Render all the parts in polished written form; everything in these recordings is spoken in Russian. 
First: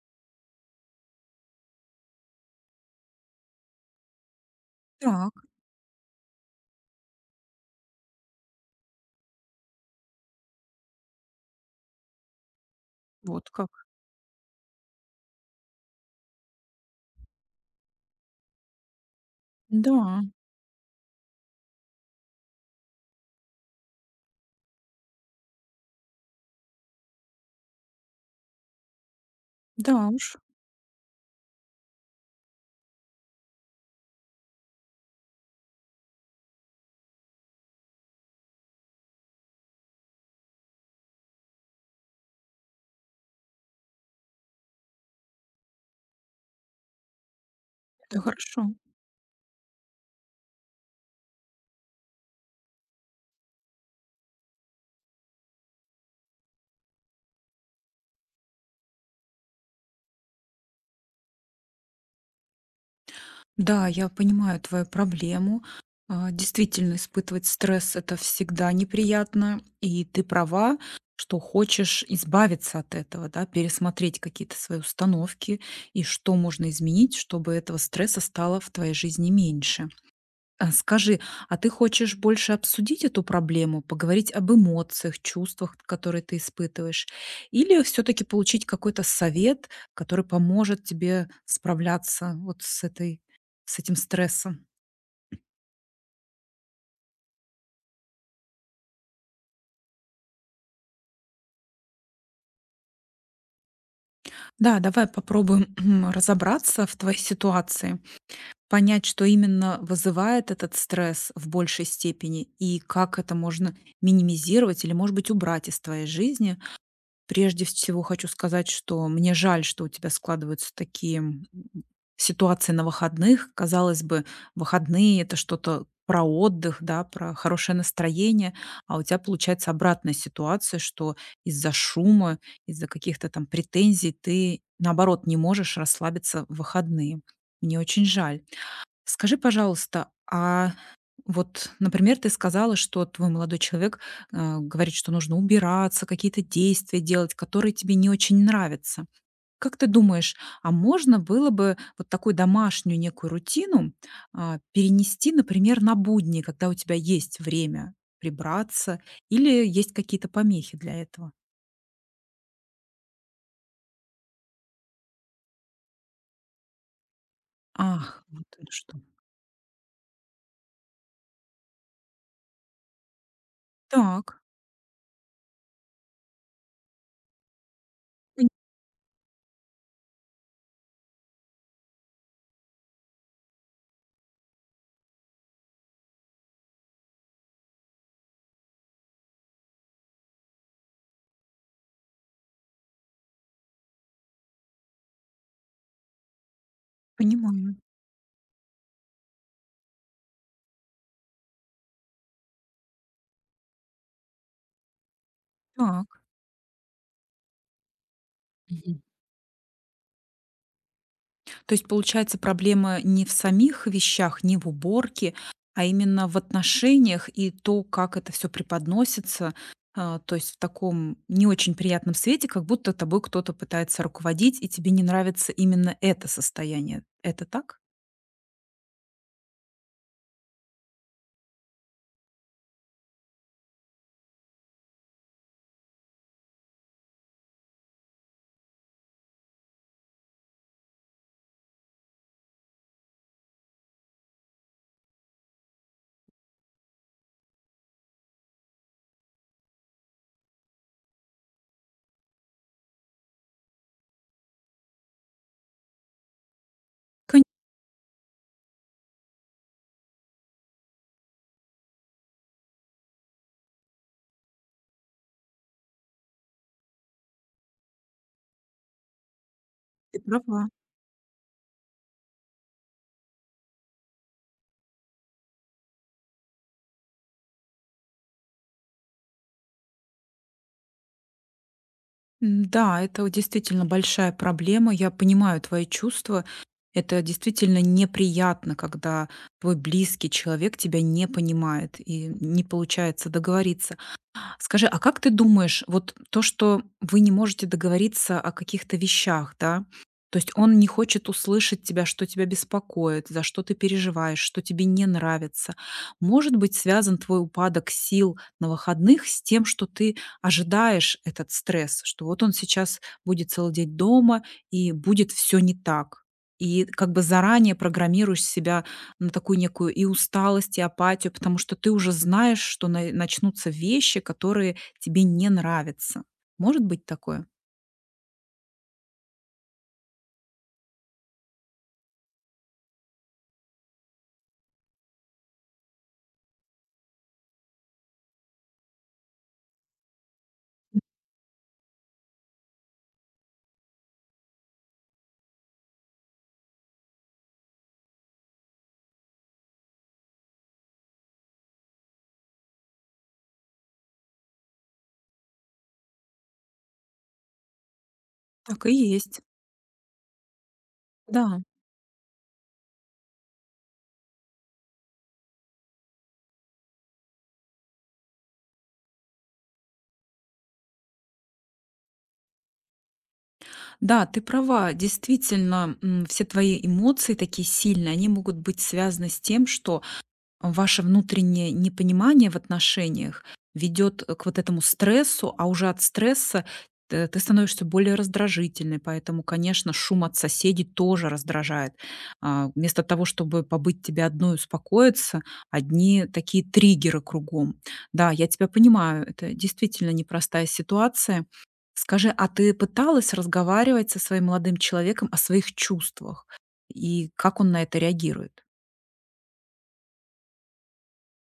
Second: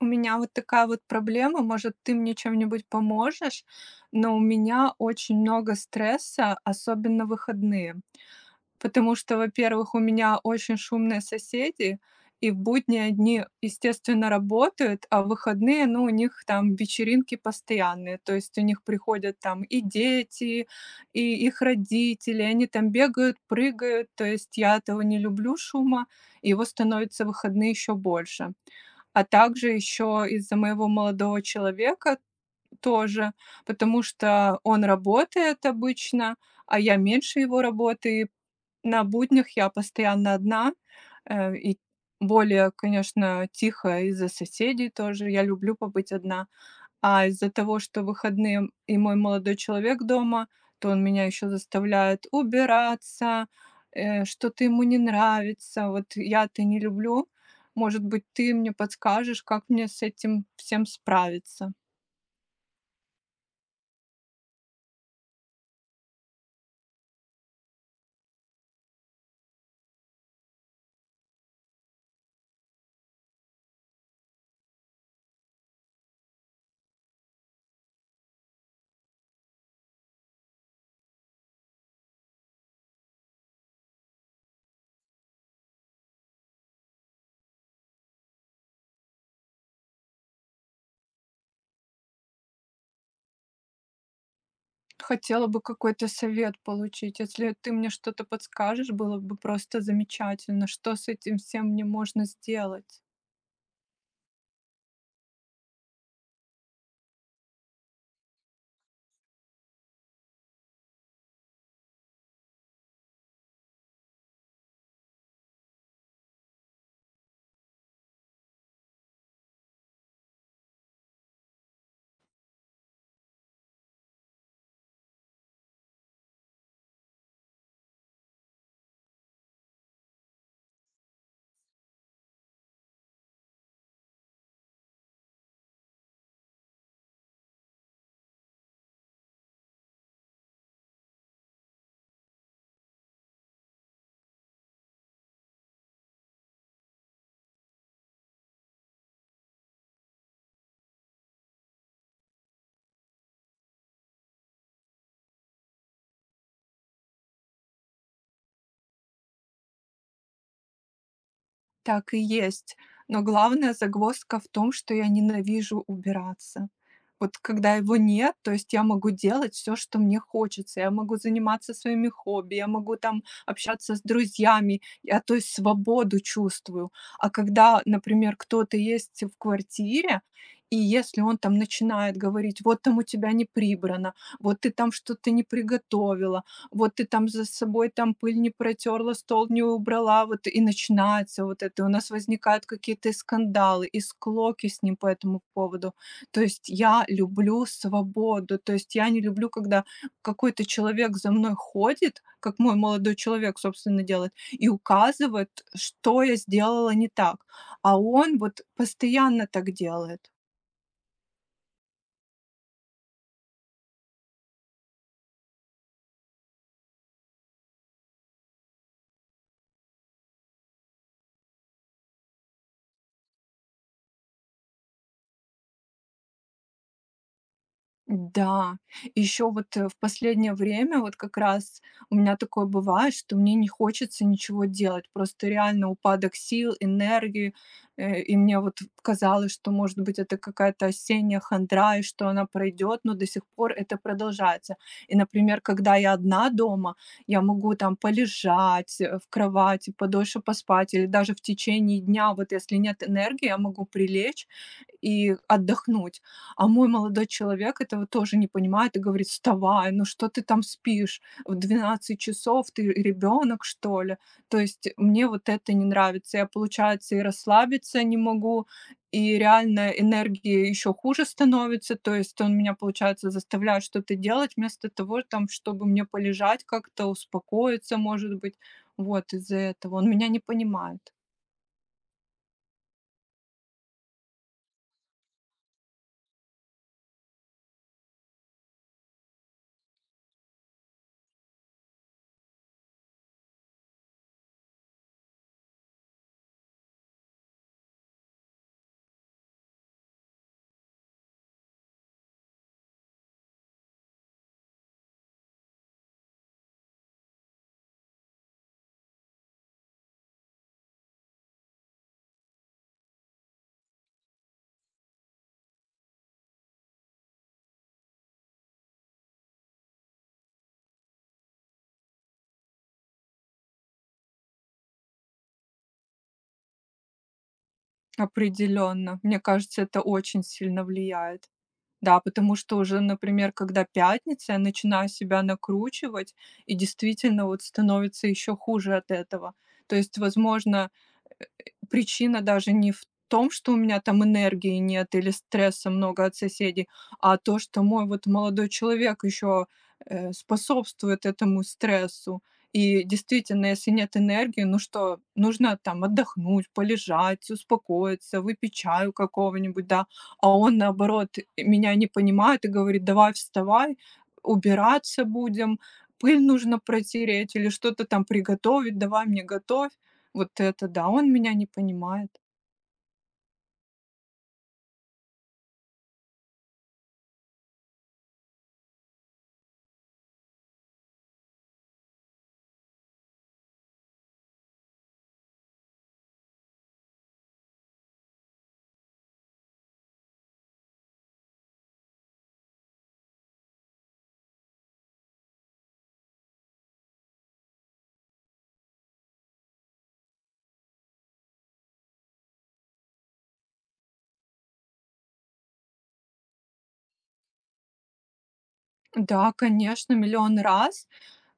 У меня вот такая вот проблема, может, ты мне чем-нибудь поможешь, но у меня Так, очень много стресса, особенно в выходные. Потому что, во-первых, у меня очень шумные соседи, и в будние дни, вот как. естественно, работают, а в выходные, ну, у них там вечеринки постоянные, то есть у них приходят там и Да, дети, и их родители, они там бегают, прыгают, то есть я этого не люблю шума, и его становится в выходные еще больше. А также да еще уж, из-за моего молодого человека тоже, потому что он работает обычно, а я меньше его работы. И на буднях я постоянно одна, и более, конечно, тихо из-за соседей тоже. Я люблю побыть одна. А из-за того, что это выходные хорошо. и мой молодой человек дома, то он меня еще заставляет убираться, что-то ему не нравится. Вот я это не люблю. Может быть, ты мне подскажешь, как мне с этим всем справиться? Да, я понимаю твою проблему. Действительно, испытывать стресс — это всегда неприятно, и ты права, что хочешь избавиться от этого, да, пересмотреть какие-то свои установки и что можно изменить, чтобы этого стресса стало в твоей жизни меньше. А скажи, а ты хочешь больше обсудить эту проблему, поговорить об эмоциях, чувствах, которые ты испытываешь, или все таки получить какой-то совет, который поможет тебе справляться вот с этим стрессом? Хотела бы какой-то совет получить. Если ты мне что-то подскажешь, было бы просто замечательно. Что с этим всем мне можно сделать? Да, давай попробуем разобраться в твоей ситуации, понять, что именно вызывает этот стресс в большей степени и как это можно минимизировать или, может быть, убрать из твоей жизни. Прежде всего хочу сказать, что мне жаль, что у тебя складываются такие, ситуации на выходных. Казалось бы, выходные — это что-то про отдых, да, про хорошее настроение, а у тебя получается обратная ситуация, что из-за шума, из-за каких-то там претензий ты, наоборот, не можешь расслабиться в выходные. Мне очень жаль. Скажи, пожалуйста, а вот, например, ты сказала, что твой молодой человек, говорит, что нужно убираться, какие-то действия делать, которые тебе не очень нравятся. Как ты думаешь, можно было бы вот такую домашнюю некую рутину перенести, например, на будни, когда у тебя есть время прибраться, или есть какие-то помехи для этого? Так и есть. Но главная загвоздка в том, что я ненавижу убираться. Вот когда его Ах, нет, вот то оно есть я что. могу делать все, что мне хочется. Я могу заниматься своими хобби, я могу там общаться с Так, друзьями, я то есть свободу чувствую. А когда, например, пони кто-то есть в квартире, и если он там начинает говорить, вот там у тебя не прибрано, вот ты там что-то не приготовила, вот ты там за собой там пыль не протерла, стол не убрала, вот и начинается вот это. У нас возникают какие-то и скандалы, и склоки с ним по этому поводу. То есть я люблю понимаю. свободу, то есть я не люблю, когда какой-то человек за мной ходит, как мой молодой человек, собственно, делает, и указывает, Так. что я сделала не так. А он вот постоянно так делает. То есть, получается, проблема не в самих вещах, не в уборке, а именно в отношениях и то, как это все преподносится, а, то есть в таком не очень приятном свете, как будто тобой кто-то пытается руководить, и тебе не нравится именно это состояние. Это так? Да, еще вот, в последнее время вот как раз у меня такое бывает, что мне не хочется ничего делать. Просто реально упадок сил, энергии. И мне вот казалось, что, может быть, это какая-то осенняя хандра, и что она пройдет, но до сих пор это продолжается. И, например, когда я одна дома, я могу там полежать, в кровати, подольше поспать, или даже в течение дня, вот если нет энергии, я могу прилечь и отдохнуть. А мой молодой Коне человек этого тоже не понимает и говорит: "Вставай, ну что ты там спишь? В 12 часов ты ребенок что ли?" То есть мне вот это не нравится. Я, получается, и расслабиться не могу, и реально Ты энергия права. еще хуже становится. То есть он меня, получается, заставляет что-то делать вместо того, там, чтобы мне полежать как-то, успокоиться, может быть. Вот из-за этого он меня не понимает М-да, это вот действительно большая проблема. Я понимаю твои чувства. Это действительно неприятно, когда твой близкий человек тебя не понимает и не получается договориться. Скажи, а как ты думаешь, вот то, что вы не можете договориться о каких-то вещах, да? То есть он не хочет услышать тебя, что тебя беспокоит, за что ты переживаешь, что тебе не нравится. Может быть, связан твой упадок сил на выходных с тем, что ты ожидаешь этот стресс, что вот он сейчас будет целый день дома и будет все не так. И как бы заранее программируешь себя на такую некую и усталость, и апатию, потому что ты уже знаешь, что на начнутся вещи, которые тебе не нравятся. Может быть такое? определенно. Мне кажется, это очень сильно влияет. Да, потому что уже, например, когда пятница, я начинаю себя накручивать, и действительно вот становится еще хуже от этого. То есть, возможно, причина даже не в том, что у меня там энергии нет или стресса много от соседей, а то, что мой вот молодой человек еще способствует этому стрессу. И действительно, если нет энергии, ну что, нужно там отдохнуть, полежать, успокоиться, выпить Так и чаю есть. какого-нибудь, да. А он, наоборот, Да. меня не понимает и говорит, давай вставай, убираться будем, пыль нужно протереть или что-то там приготовить, давай мне готовь. Вот это да, он меня не понимает. Да, ты права. Действительно, все твои эмоции такие сильные, они могут быть связаны с тем, что ваше внутреннее непонимание в отношениях ведет к вот этому стрессу, а уже от стресса т ты становишься более раздражительной, поэтому, конечно, шум от соседей тоже раздражает. А, вместо того, чтобы побыть тебе одной и успокоиться, одни такие триггеры кругом. Да, я тебя понимаю, это действительно непростая ситуация. Скажи, а ты пыталась разговаривать со своим молодым человеком о своих чувствах? И как он на это реагирует? Да, конечно, миллион раз,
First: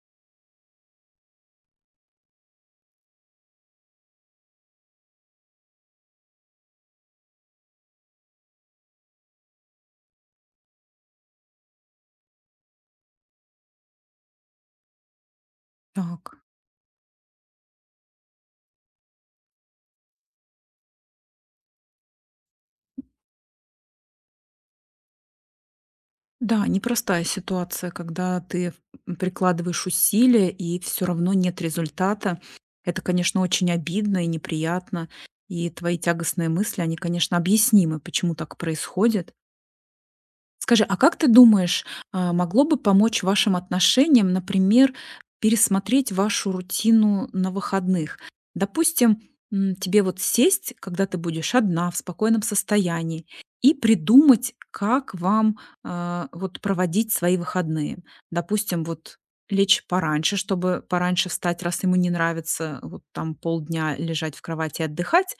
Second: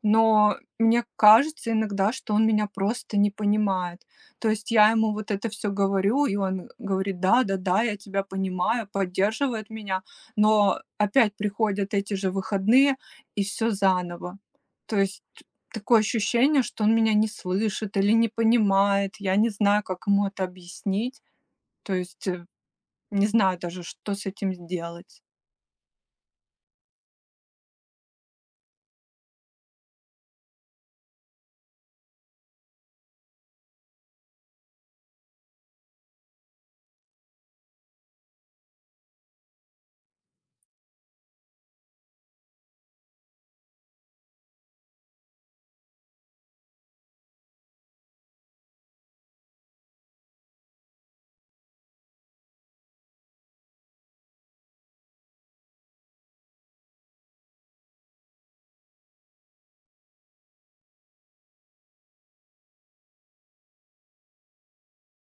но мне кажется иногда, что он меня просто не понимает. То есть я ему вот это все говорю, и он говорит: "Да-да-да, я тебя понимаю", поддерживает меня, но опять приходят эти же выходные, и все заново. То есть такое Так. ощущение, что он меня не слышит или не понимает. Я не знаю, как ему это объяснить. То есть, э, Не знаю даже, что с этим сделать. Да, непростая ситуация, когда ты прикладываешь усилия и все равно нет результата. Это, конечно, очень обидно и неприятно. И твои тягостные мысли, они, конечно, объяснимы, почему так происходит. Скажи, а как ты думаешь, могло бы помочь вашим отношениям, например, пересмотреть вашу рутину на выходных? Допустим, тебе вот сесть, когда ты будешь одна, в спокойном состоянии, и придумать, как вам вот проводить свои выходные. Допустим, вот лечь пораньше, чтобы пораньше встать, раз ему не нравится вот там полдня лежать в кровати и отдыхать,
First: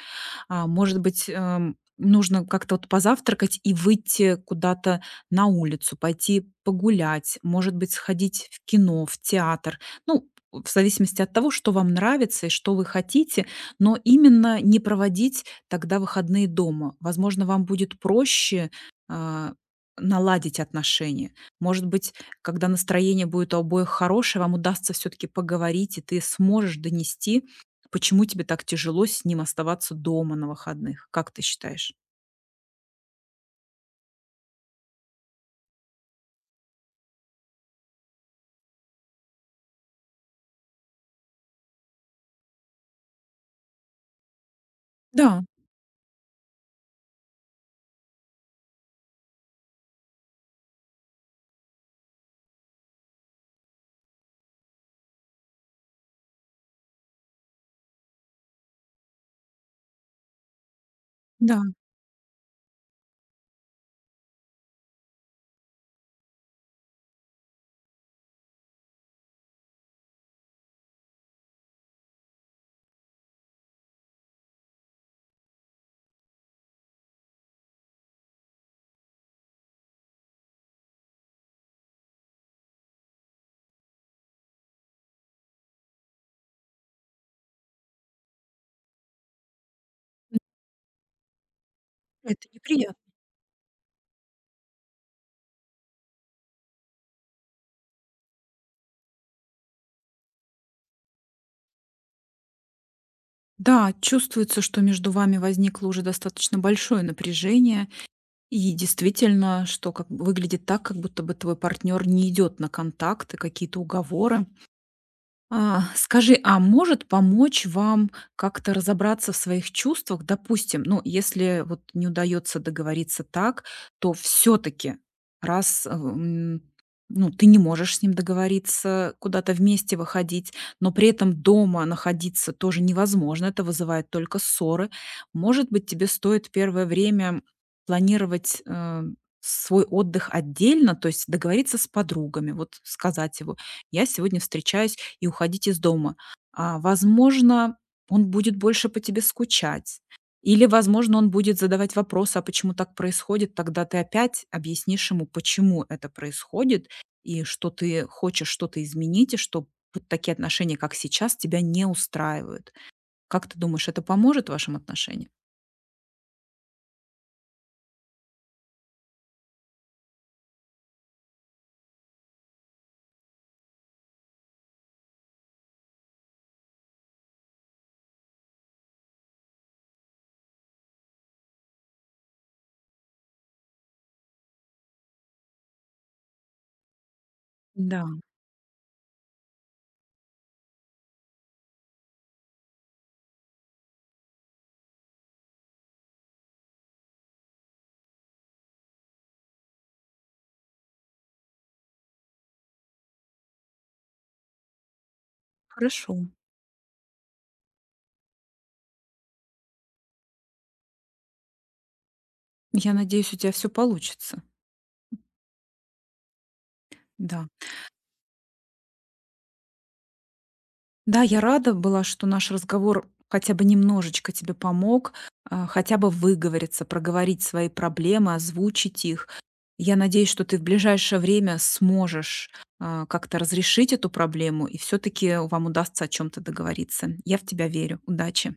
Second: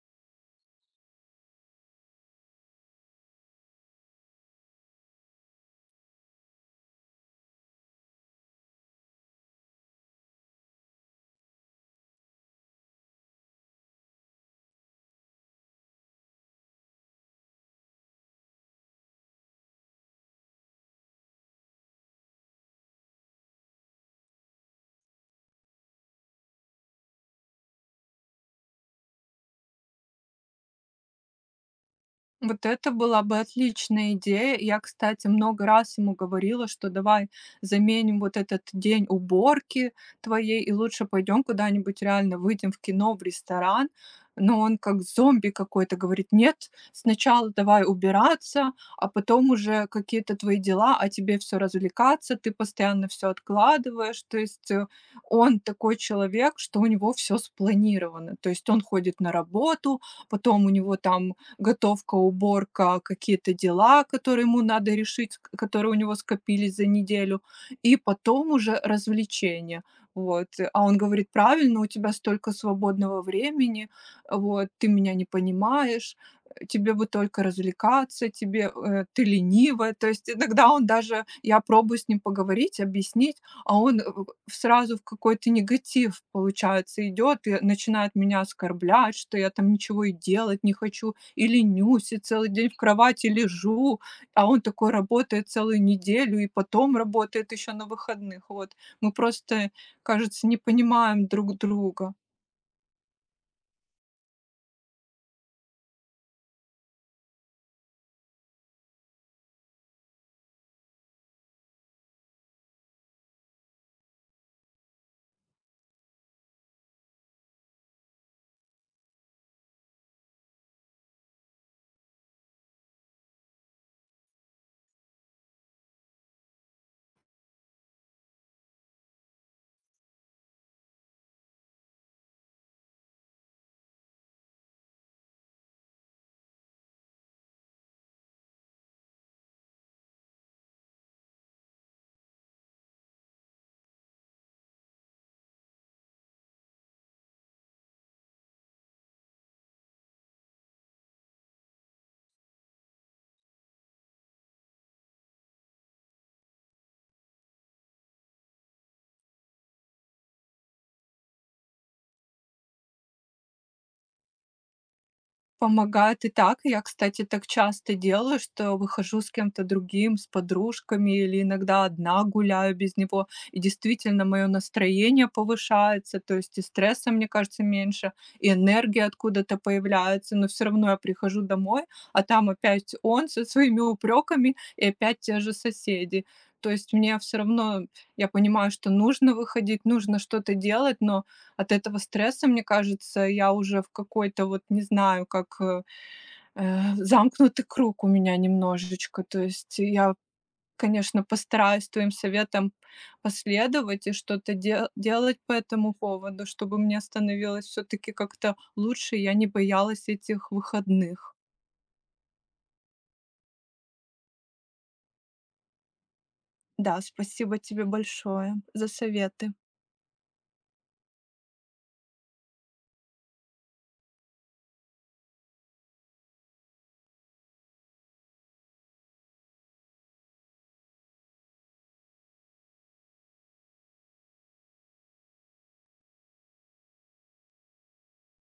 может быть, нужно как-то вот позавтракать и выйти куда-то на улицу, пойти погулять, может быть, сходить в кино, в театр. Ну, в зависимости от того, что вам нравится и что вы хотите, но именно не проводить тогда выходные дома. Возможно, вам будет проще а, наладить отношения. Может быть, когда настроение будет у обоих хорошее, вам удастся все-таки поговорить, и ты сможешь донести, почему тебе так тяжело с ним оставаться дома на выходных. Как ты считаешь? Вот это была бы отличная идея. Я, кстати, много раз ему говорила, что давай заменим вот этот день уборки твоей и лучше пойдем куда-нибудь реально, выйдем в кино, в ресторан. Но он как Да, зомби какой-то говорит, нет, сначала давай убираться, а потом уже какие-то твои дела, а тебе все развлекаться, ты постоянно все откладываешь. Он такой человек, что у него все спланировано. То есть он ходит на работу, потом у него там да, готовка, уборка, какие-то дела, которые ему надо решить, к которые у него скопились за неделю, и потом уже развлечения. Вот. А он говорит: "Правильно, у тебя столько свободного времени, вот, ты меня не понимаешь, тебе бы только развлекаться, тебе, ты ленивая". То есть иногда он даже я пробую с ним поговорить, объяснить, а он сразу в какой-то негатив, получается, идет и начинает меня оскорблять, что я там ничего и делать не хочу, и ленюсь, и целый это день в неприятно. кровати лежу, а он такой работает целую неделю и потом работает еще на выходных. Вот. Мы просто, кажется, не понимаем друг друга. Да, чувствуется, что между вами возникло уже достаточно большое напряжение, и действительно, что как бы выглядит так, как будто бы твой партнер не идет на контакты, какие-то уговоры. А, скажи, а может помочь вам как-то разобраться в своих чувствах? Допустим, ну, если вот не удается договориться так, то все-таки, раз э, м, ну, ты не можешь с ним договориться, куда-то вместе выходить, но при этом дома находиться тоже невозможно, это вызывает только ссоры. Может быть, тебе стоит первое время планировать свой отдых отдельно, то есть договориться с подругами, вот сказать его, я сегодня встречаюсь и уходить из дома. А, возможно, он будет больше по тебе скучать. Или, возможно, он будет задавать вопросы, а почему так происходит, тогда ты опять объяснишь ему, почему это происходит, и что ты хочешь что-то изменить, и что вот такие отношения, как сейчас, тебя не устраивают. Как ты думаешь, это поможет вашим отношениям? Помогает и так. Я, кстати, так часто делаю, что выхожу с кем-то другим, с подружками или иногда одна гуляю без него. И действительно, мое настроение повышается, то есть и стресса, мне кажется, меньше, и энергия откуда-то появляется. Но все равно я прихожу домой, а там опять он со своими упреками и опять те же соседи. То есть мне все равно, Да, я понимаю, что нужно выходить, нужно что-то делать, но от этого стресса, мне кажется, я уже в какой-то вот не знаю, как, замкнутый круг у меня немножечко. То есть я, конечно, постараюсь твоим советам последовать и что-то делать по этому хорошо. поводу, чтобы мне становилось все таки как-то лучше, и я не боялась этих выходных. Я надеюсь, у тебя все получится. Да, Да. спасибо тебе большое за советы. Да, я рада была, что наш разговор хотя бы немножечко тебе помог, хотя бы выговориться, проговорить свои проблемы, озвучить их. Я надеюсь, что ты в ближайшее время сможешь как-то разрешить эту проблему, и все-таки вам удастся о чем-то договориться. Я в тебя верю. Удачи.